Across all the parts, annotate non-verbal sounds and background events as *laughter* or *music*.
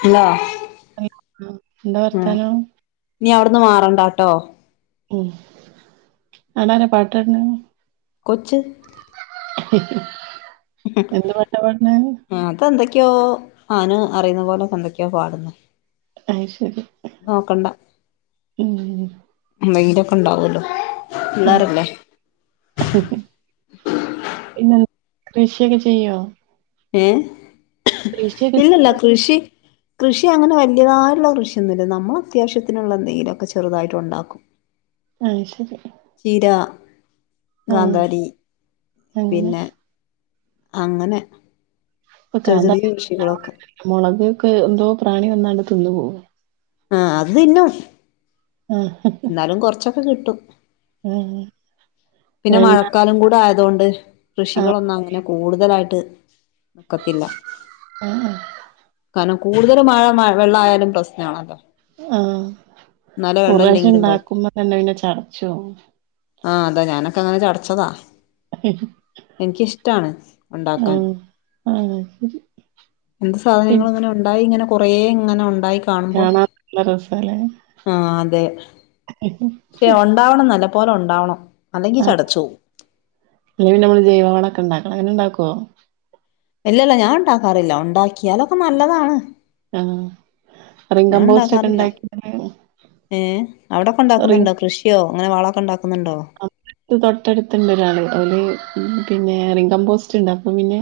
Hello *unintelligible* എന്താ വർത്താനോം ഇനി അവ്ട്ന്ന് മാറണ്ടാട്ടോ മ് അവടാര പാട്ടാട്ണ്? കൊച്ച് എന്ത് പാട്ടാ പാട്ണ്? ആഹ് അതെന്തൊക്കെയോ അയ്ന് അറിയുന്ന പോലെന്തൊക്കെയോ പാടുന്ന് അത് ശരി നോക്കണ്ട ഉം എന്തെങ്കിലൊക്കെ ഇണ്ടാവല്ലോ പിള്ളാരല്ലേ പിന്നെന്താ കൃഷിയൊക്കെ ചെയ്യോ ഏഹ് കൃഷിയൊക്കെ ഇല്ലല്ല ചെയ്യോ കൃഷി കൃഷി അങ്ങനെ വല്ല്യതായിട്ട്ള്ള കൃഷിയൊന്നുല്ല നമ്മള അത്യാവശ്യത്തിനുള്ള എന്തെങ്കിലൊക്കെ ചെറുതായിട്ട് ഉണ്ടാക്കും അഹ്ത്ശരി ചീര, കാന്താരി അങ്ങനെ പിന്നെ അങ്ങനെ ഇപ്പൊ ചെറിയ ചെറിയ കാന്താരി ഒന്നും കൃഷികളൊക്കെ ഇണ്ടാവ്ണെന്നെല്ല മൊളകൊക്കെ എന്തോ പ്രാണി വന്നാണ്ട് തിന്നു പോവും ആഹ് അത് തിന്നും ആഹ് ന്നാലും കൊറച്ചൊക്കെ കിട്ടും ആഹ് പിന്നെ *unintelligible* മഴക്കാലം കൂടെ ആയതോണ്ട് കൃഷികളൊന്നും അങ്ങനെ കൂട്തലായിട്ട് ഒക്കത്തില്ല ഉം ഉം കാരണം കൂടുതല് മഴ മ വെള്ളായാലും പ്രശ്നാണല്ലോ ആഹ് എന്നാലെ ഒരു വെള്ളം പ്രാവശ്യം ഇല്ലെങ്കിലും കൊഴപ്പ ഇണ്ടാക്കുമ്പോ തന്നെ പിന്നെ ചടച്ചുപോവും ആഹ് അതാ ഞാനൊക്കങ്ങനെ ചടച്ചതാ എനിക്കിഷ്ടാണ് ആ ഉണ്ടാക്കാൻ ആ എന്ത് ഉം. സാധനങ്ങളും ഇങ്ങനെ ഉണ്ടായി ഇങ്ങനെ കൊറേ ഇങ്ങനെ ഉണ്ടായി കാണുമ്പം കാണാൻ നല്ല രസാല്ലേ ആഹ് അതെ പക്ഷെ ഒണ്ടാവണം നല്ലപോലെ ഒണ്ടാവണം അല്ലെങ്കി ചടച്ചോവും അല്ലെങ്കി പിന്നമ്മള് ജൈവ വളൊക്കെ ഇണ്ടാക്കണം അങ്ങനെ ഇണ്ടാക്കോ ഇല്ലല്ല ഞാൻ ഉണ്ടാക്കാറില്ല ഉണ്ടാക്കിയാലൊക്കെ നല്ലതാണ് ആഹ് ഞാൻ റിംകമ്പോസ്റ്റ് ഒക്കെ ഇണ്ടാക്കാറില്ല ഉണ്ടാക്കി ഏഹ് അവിടൊക്കെ റി ഉണ്ടാക്കുന്നുണ്ടോ കൃഷി യോ അങ്ങനെ വളൊക്കെ ഉണ്ടാക്കുന്ന്ണ്ടോ? അ തൊട്ടടുത്ത്ണ്ടൊരാള് ഓല് പിന്നെ റിംകമ്പോസ്റ്റ് ഇണ്ടാക്കും പിന്നെ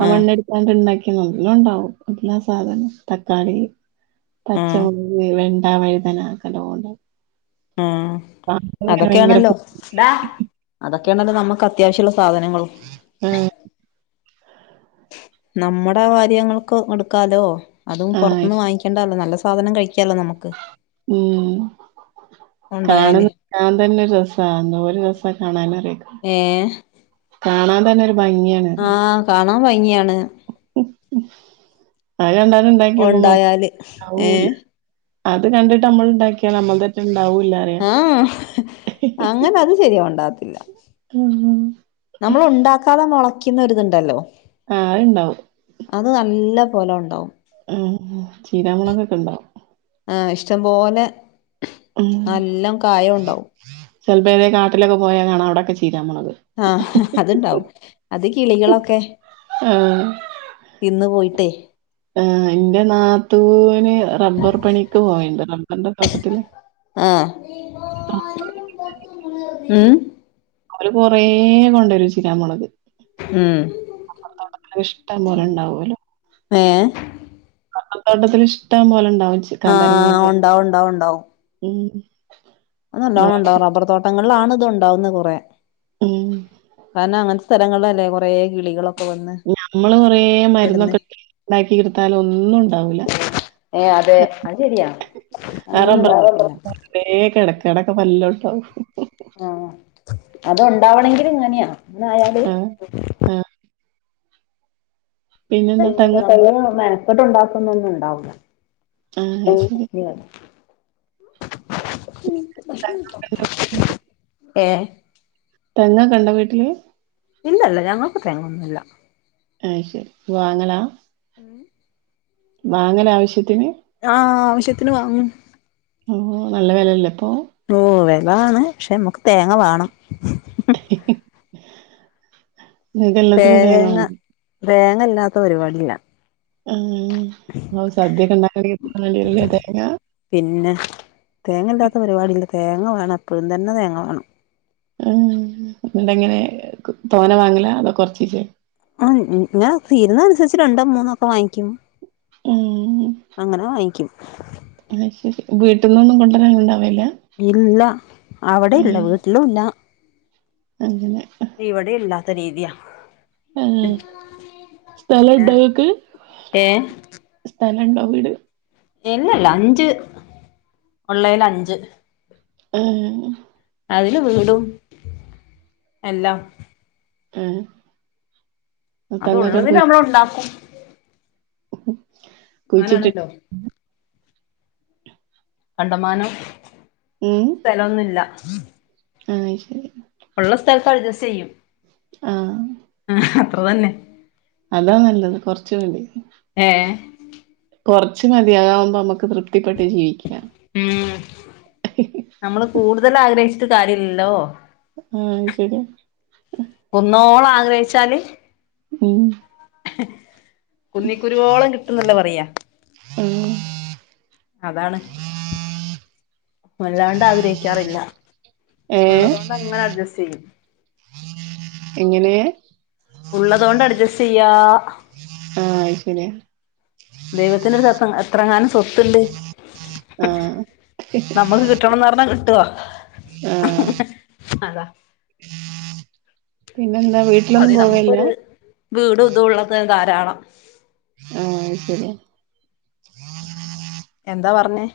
ആ ആഹ് മണ്ണ് എടുത്താണ്ട് ഇണ്ടാക്കിയ നല്ലോം ഇണ്ടാവും എല്ലാ സാധനോം തക്കാളി, ആഹ് പച്ചമുളക്, വെണ്ട, വഴുതന അതൊക്കെ നല്ലോം ഇണ്ടാകും. ആഹ് അതൊക്കെയാണല്ലോ പൂ അതൊക്കെയാണല്ലോ നമുക്ക് അത്യാവശ്യള്ള സാധനങ്ങളും ആഹ് നമ്മുടെ കാര്യങ്ങൾക്ക് ഇട്ക്കാലോ അതും ആഹ് പൊറത്തുന്ന് വാങ്ങിക്കാണ്ടല്ലോ നല്ല സാ സാധനം കഴിക്കാലോ നമുക്ക് കാണു ഉണ്ടായാല് കാണാൻ തന്നെ ഒരു രസ എന്തോരു രസ കാണാനറിയോ ഏഹ് കാണാൻ തന്നെ ഒരു ഭംഗിയാണ്. അറിയോ ആഹ് കാണാൻ ഭംഗിയാണ്. അത് കണ്ടാണ്ട് ഇണ്ടാക്കിയോക്കുമ്പോ ഉണ്ടായാല് ഇണ്ടാവൂല്ല. ഏഹ് അത് കണ്ടിട്ട് നമ്മള് ഇണ്ടാക്കിയ നമ്മൾതൊട്ട് ഇണ്ടാവൂല്ലാറയ. ആഹ് അങ്ങനെ അത് ശരിയ ഓണ്ടാവത്തില്ല ഉം നമ്മള് ഉണ്ടാക്കാതെ മൊളയ്ക്കിന്ന ഒരുതുണ്ടല്ലോ ആഹ് അത്ണ്ടാവും അത് നല്ല പോലെ ഒണ്ടാവും ഉം ചീരാമൊളകൊക്കെ ണ്ടാവും ആഹ് ഇഷ്ട്ടം പോലെ നല്ലോം കായ ഉണ്ടാവും ചെല്പ്പോ ഇങ്ങനെ കാട്ടിലൊക്കെ പോയക്കാണ അവടെക്കെ ചീരാമൊളക് ആഹ് അത്ണ്ടാവും അത് കിളികളൊക്കെ ആഹ് തിന്ന് പോയിട്ടേയ് ആഹ് ന്റെ നാത്തൂന് റബ്ബർ പണിക്ക് പോയിണ്ട് റബ്ബർന്റെ തോട്ടത്തില് ആഹ് ഉം ഓല് കൊറേ കൊണ്ടരും ചിരാ മൊളക് ഉം റബ്ബർ തോട്ടത്തിൽ ഇഷ്ടം പോലെ ഉണ്ടാവോലോ ഏഹ് ബ്ബർത്തോട്ടത്തില് ഇഷ്ടം പോലെണ്ടാവും ചെ ആഹ് ഒണ്ടാവും ഒണ്ടാവും ണ്ടാവും ഉം അത് നല്ലോണം ഉണ്ടാവും റബ്ബർ തോട്ടങ്ങൾലാണ് ഇത് ഉണ്ടാവുന്നത് കൊറെ ഉം കാരണം അങ്ങൻത്തെ സ്ഥലങ്ങൾലല്ലേ കോറേ കിളികളൊ നമ്മള് കൊറെ മര്ന്നൊക്കെ ഉണ്ടാക്കിട്ത്താലും ഒന്നും ഉണ്ടാവുല ഏഹ് അതെ അത് ശെരിയാ അങ്ങനെന്നും ഇണ്ടാവുല തേ കെടെ കെടൊക്ക് വല്ലോം ണ്ടാവും ആഹ് അത് ഓണ്ടാവണെങ്കിൽ ങ്ങനെയാ നെ ആയാൽ ആഹ് ആഹ് പിന്നെന്താ തെങ്ങ് *unintelligible* മേനേക്കട്ട് ണ്ടാക്കുന്നൊന്നും ഉണ്ടാവുല്ല ആഹ് ശരി *unintelligible* ഏഹ് തെങ്ങകെ ഇണ്ടോ വീട്ടില് ഇല്ലല്ല ഞങ്ങക്ക് തേങ്ങോന്നും ഇല്ല ആയ്യ് ശരി വാങ്ങലാ ഉമ് വാങ്ങല ആവിശ്യത്തിന് ആഹ് ആവശ്യത്തിന് വാങ്ങും ഓഹ് നല്ല വെലല്ലെ പ്പൊ ഓഹ് വെലാണ് ക്ഷെ നമക്ക് തേങ്ങ വാണം ഹി ഹി ഹ് തേങ്ങ തേങ്ങല്ലാത്ത പാടില്ല ആഹ് സദ്യകെ ഇണ്ടാക്കണ്ണെങ്കിൽ *unintelligible* വേണ്ടി വരുല്ലേ തേങ്ങ പിന്നെ തേങ്ങല്ലാത്ത പരിപാടില്ല തേങ്ങ വേണം എപ്പോഴും തന്നെ തേങ്ങ വാണം ഉമ് ണ്ടങ്കിൽ തോന വാങ്ങല അതോ കൊർച്ചിചെ ആഹ് ങ്ങന തീര്ന്നന്സരിച്ച് രണ്ടോ മൂന്നൊക്കെ വാങ്ങിക്കും ഉം അങ്ങനെ വാങ്ങിക്കും ആഹ് ശരി വീട്ട്ന്നൊന്നും കൊണ്ടരാൻ ണ്ടാവല്ല ഇല്ല അവടെ ഇല്ല വീട്ടിലു ഇല്ല അങ്ങനെ ഇവടെ ഇല്ലാത്ത രീതിയാ ആഹ് പിന്നെ സ്ഥലണ്ടോ ങ്ങക്ക് സ്ഥലണ്ടോ വീട് ഇല്ലല്ല അഞ്ച് ഉളെൽ അഞ്ച് ഉമ് അതില് വീടും എല്ലാം ഉമ് അത് ഒള്ളതില നമ്മള് ഒണ്ടാക്കും ഉമ് ഉമ് അങ്ങനാണല്ലോ കണ്ടമാനം ഉമ് സ്ഥലൊന്നുല്ല ആഹ് അയ് ശരി ഒള്ള സ്ഥലത്ത് അഡ്ജസ്റ്റ് ചെയ്യും ആഹ് ആഹ് അത്ര തന്നെ അതാ നല്ലത് കൊർച്ചു വേണ്ടി ഏഹ് കൊറച്ച് മതി അതാകുമ്പോ നമ്മക്ക് തൃപ്തി പ്പെട്ട് ജീവിക്കാം ഉമ് നമ്മള് കൂടുതൽ ആഗ്രഹിച്ചിട്ട് കാര്യല്ല ല്ലോ ഉമ് ശരിയാ കുന്നോളം ആഗ്രഹിച്ചാല് ഉമ് കുന്നി ക്കുരുവോളം കിട്ടുംന്നല്ലേ പറയാ ആഹ് അതാണ് വല്ലാണ്ട് ആഗ്രഹിക്കാറില്ല ഏഹ് ഉള്ളതൊണ്ട് അങ്ങനെ അട്ജസ്റ്റ് യ്യും എങ്ങനെ ഉള്ളതൊണ്ട് അഡ്ജസ്റ്റ് ചെയ്യാ അയ് ശരിയ ദൈവത്തിന്റടുത്തെത്തും എത്രെങ്ങാനും സ്വത്ത്ണ്ട് ആഹ് നമ്മക്ക് കിട്ടണംന്ന് പറഞ്ഞാ കിട്ടോ ആഹ് അതാ പിന്നെന്താ വീട് അതെ നമുക്കൊരു വീട് ഇതൊള്ളത് ധാരാളം അത് ശരിയാ എന്താ പറഞ്ഞേ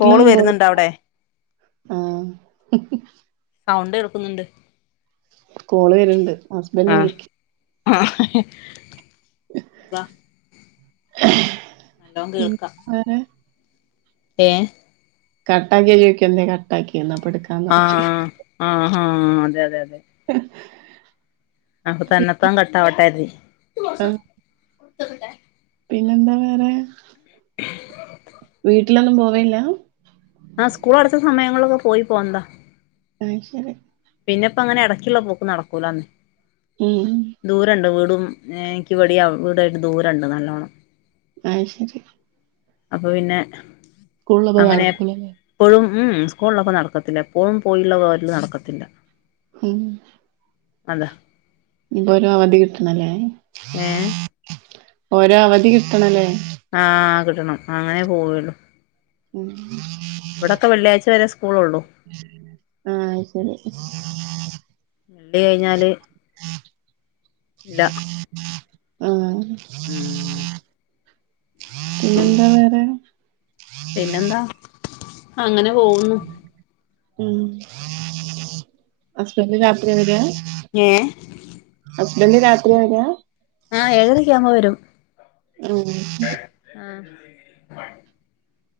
കോള് പോകു വരുന്നുണ്ടോ അവിടെ ആഹ് സൗണ്ട് കേൾക്കുന്നുണ്ട് കോള് വരണ് ണ്ട് ഹസ്ബൻഡ് വിളിക്ക ആഹ് വാ *inaudible* ഏഹ് കട്ടാക്കിയാ ചോദിക്കും എന്തേ കട്ടാക്കിയേന്ന് അപ്പെടുക്കും ആഹ് ആഹ് ആഹാ അതെ അതെ അതെ ഉം അപ്പൊ തന്നെത്താൻ കട്ടാവട്ടെ അത് ഉം *inaudible* പിന്നെന്താ വേറെ വീട്ടിലൊന്നും പോവേയില്ലാ ആഹ് സ്കൂളടച്ച സമയങ്ങളൊക്കെ പോയി പോന്നതാ അത് ശരി പിന്നെപ്പൊ അങ്ങനെ ഇടയ്ക്കുള്ള പോക്ക് നടക്കൂലാന്ന് ഉം ഉം ദൂരണ്ട് വീടും എനിക്ക് ഇവടേം അവിടേം ആയിട്ട് ദൂരണ്ട് നല്ലോണം ആഹ്ശരി. അപ്പൊ പിന്നെ സ്കൂളുളളപ്പോ അങ്ങനെ നടക്കൂലല്ലേ. എപ്പോഴും ഉം ഉം സ്കൂൾ ഉള്ളപ്പോ നടക്കത്തില്ല എപ്പോഴും പോയിള്ള പോരല് നടക്കത്തില്ല. ഉം അതാ ഇനി ഇപ്പോ ഒരു അവധി കിട്ടണല്ലേ. ഏഹ് ഒരവധി കിട്ടണല്ലേ. ആഹ് കിട്ടണം അങ്ങനെ പോവുളളു. *inaudible* ഇവിടെക്കെ വെള്ളിയാഴ്ച്ച വരെ സ്ക്കൂ ആഹ് അയ്ശരി. ള്ളി കഴിഞ്ഞാല് ഇല്ല. ആഹ്. ഉം. പിന്നെന്താ വേറെ. പിന്നെന്താ അങ്ങനെ പോകുന്നു. ഉം, ഹസ്ബൻഡ് രാത്രിയാ വര്യാ. ഏഹ് ഹസ്ബന്റ് രാത്രിയാ വര്യാ ആഹ് ഏഴരയൊക്കെ ആവുമ്പ വരും ഉം ആഹ്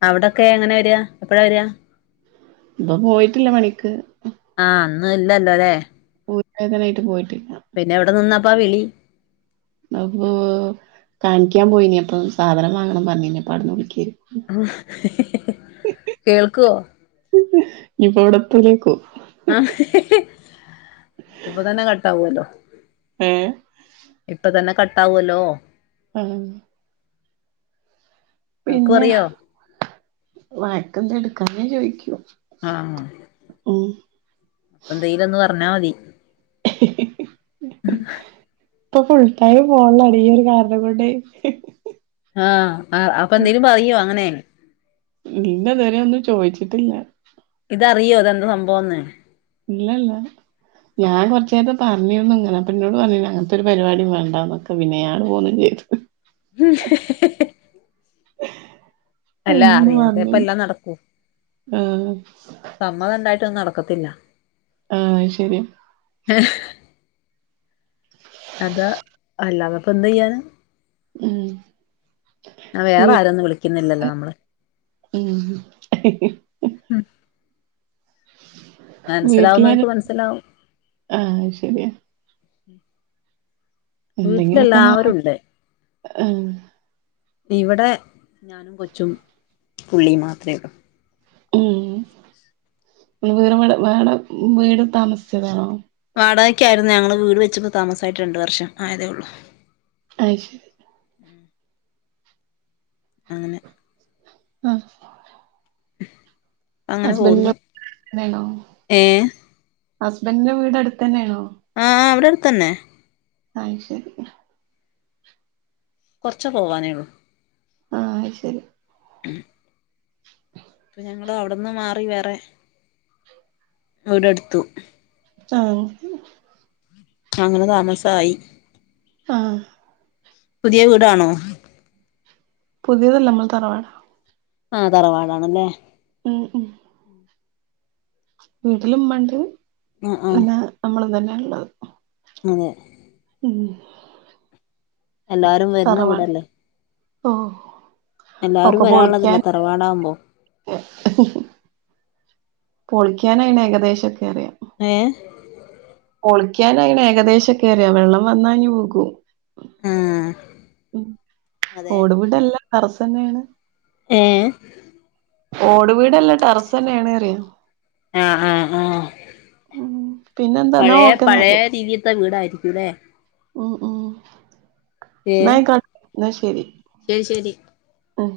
അവിടൊക്കെ എങ്ങനെയാ വരിക എപ്പഴാ വരിക. ഇപ്പോ പോയിട്ടില്ല പണിക്ക്. ആഹ് ഇന്ന് ഇല്ലല്ലോ അല്ലേ. *inaudible* പോയിട്ടില്ല പിന്നെ എവിടെ നിന്നപ്പാ വിളി. അപ്പോ കാണിക്കാൻ പോയിനീ അപ്പോ സാധനം വാങ്ങണം പറഞ്ഞിനി അപ്പവുടന്ന് വിളിക്ക. കേൾക്കോ. ഇഞ്ഞ് ഇപ്പോവിടത്തുലേക്കു. ആഹ് ഇതിപ്പോ തന്നെ കട്ടാവല്ലോ. എ ഇപ്പ തന്നെ കട്ടാവുവല്ലോ. ഉം ആൾക്കും പിന്നെ അറിയോ വഴക്കം എന്ത എടുക്കാഞ്ഞത് ചോയിക്കോ ആഹ് ഉം. എന്തയിലും ഒന്ന് പറഞ്ഞാ മതി. ഇപ്പോ ഫുൾ ടൈം ഫോണിലാണ് ഈ ഒരു കാരണം കൊണ്ട്. ആഹ് അപ്പൊ എന്തേലും പറയോ അങ്ങനെ. ഇന്ന് വരെ ഒന്നും ചോദിച്ചിട്ടില്ല. ഇതറിയോ ഇതെന്താ സംഭവന്ന്. ഇല്ലല്ല. ഞാൻ കുറച്ച് നേരത്തെ പറഞ്ഞിരുന്നു ഇങ്ങനെ അപ്പോ ഇന്നോട് പറഞ്ഞിരുന്നു അങ്ങനത്തെ ഒരു പരിപാടി വേണ്ടന്നൊക്കെ പിന്നെ ഞാൻ ഇങ്ങോട്ട് പോന്നും ചെയ്തു. *inaudible* *inaudible* *inaudible* അല്ല അയിനൊന്നും അറിയാതെ ഇപ്പ പറഞ്ഞില്ല എല്ലാം നടക്കൂ ആഹ് സമ്മതണ്ടായിട്ടൊന്നും നടക്കത്തില്ല. ആഹ് ശരിയാ. *inaudible* അതാ അല്ലാതപ്പോ എന്ത് ചെയ്യാനാ. ഉം ആഹ് വേറെ വീ- ആരൊന്നും വിളിക്കുന്നില്ലല്ലോ നമ്മള് ഉം മനസ്സിലാവുന്നവർക്ക് വീട്ടിലാരും മനസിലാവും ആ ശരിയാ എന്തെങ്കിലുമൊക്കെ ഒന്ന് ആവട്ടെ വീട്ടിലെല്ലാവരുണ്ട് ആ. ഇവിടെ ഞാനും കൊച്ചും പുള്ളി മാത്രേ ഉള്ളൂ ഉം വറെടെ വേടെ വീട് താമസിച്ചതാണോ വാടകയ്ക്ക് ആയിരുന്നു ഞങ്ങള് വീട് വച്ചപ്പോ താമസമായിട്ട് രണ്ട് വർഷം ആയതേ ഉള്ളൂ അയ്ശരി അങ്ങനെ ആഹ് അങ്ങനെ പോകുന്നു ഹസ്ബൻഡിന്റെ വീട് ഏ ഹസ്ബൻഡറിന്റെ വീട് അടുത്ത് തന്നെയാണോ ആഹ് അവിടെ അടുത്തന്നെ അയ്ശരി കുറച്ച് പോവാനേള്ളൂ ആഹ് ശരി *unintelligible* ഇപ്പൊ ഞങ്ങ അവിടെന്ന് മാറി വേറെ വീടെടുത്തു ആഹ് അങ്ങനെ താമസായി ആഹ് പുതിയ വീടാണോ പുതിയതല്ലമ്മൾ തറവാണ് ആഹ തറവാടാണല്ലേ ഉം ഉം വീട്ടില് മ്മണ്ട് ആ ആ നമ്മൾ തന്നെയാഉള്ളത് അതെ ഉം എല്ലാരും വരുന്ന തറവാട് വീടല്ലേ ഓഹ് എല്ലാവാരും വരാനുള്ളതല്ലെ തറവാടാവുമ്പോ പൊളിക്കാനയിന് ഏകദേശക്കെ അറിയാം ഏ പൊളിക്കാൻ ആയീണ് ഏകദേശക്കെറിയാം വെള്ളം വന്നാൽഇഞ് വികും ആഹ ഉ ഓടുവീടല്ല ട്ടെ റസ്ന്നെയാണ് ഏ ഓട് വീടല്ലാ ടെറസ്ന്നെയാണ് പറയാ ആഹ ആഹ ആഹ ഉം പിന്നെന്താ ഇന്നാ പഴയ ഓക്കെ പഴയ രീതിത്തെ വീടായിരിക്കുംല്ലെ ഓ ഓ ഏ നാഅയി കാ എന്നാ ശരി ശരി ശരി ആഹ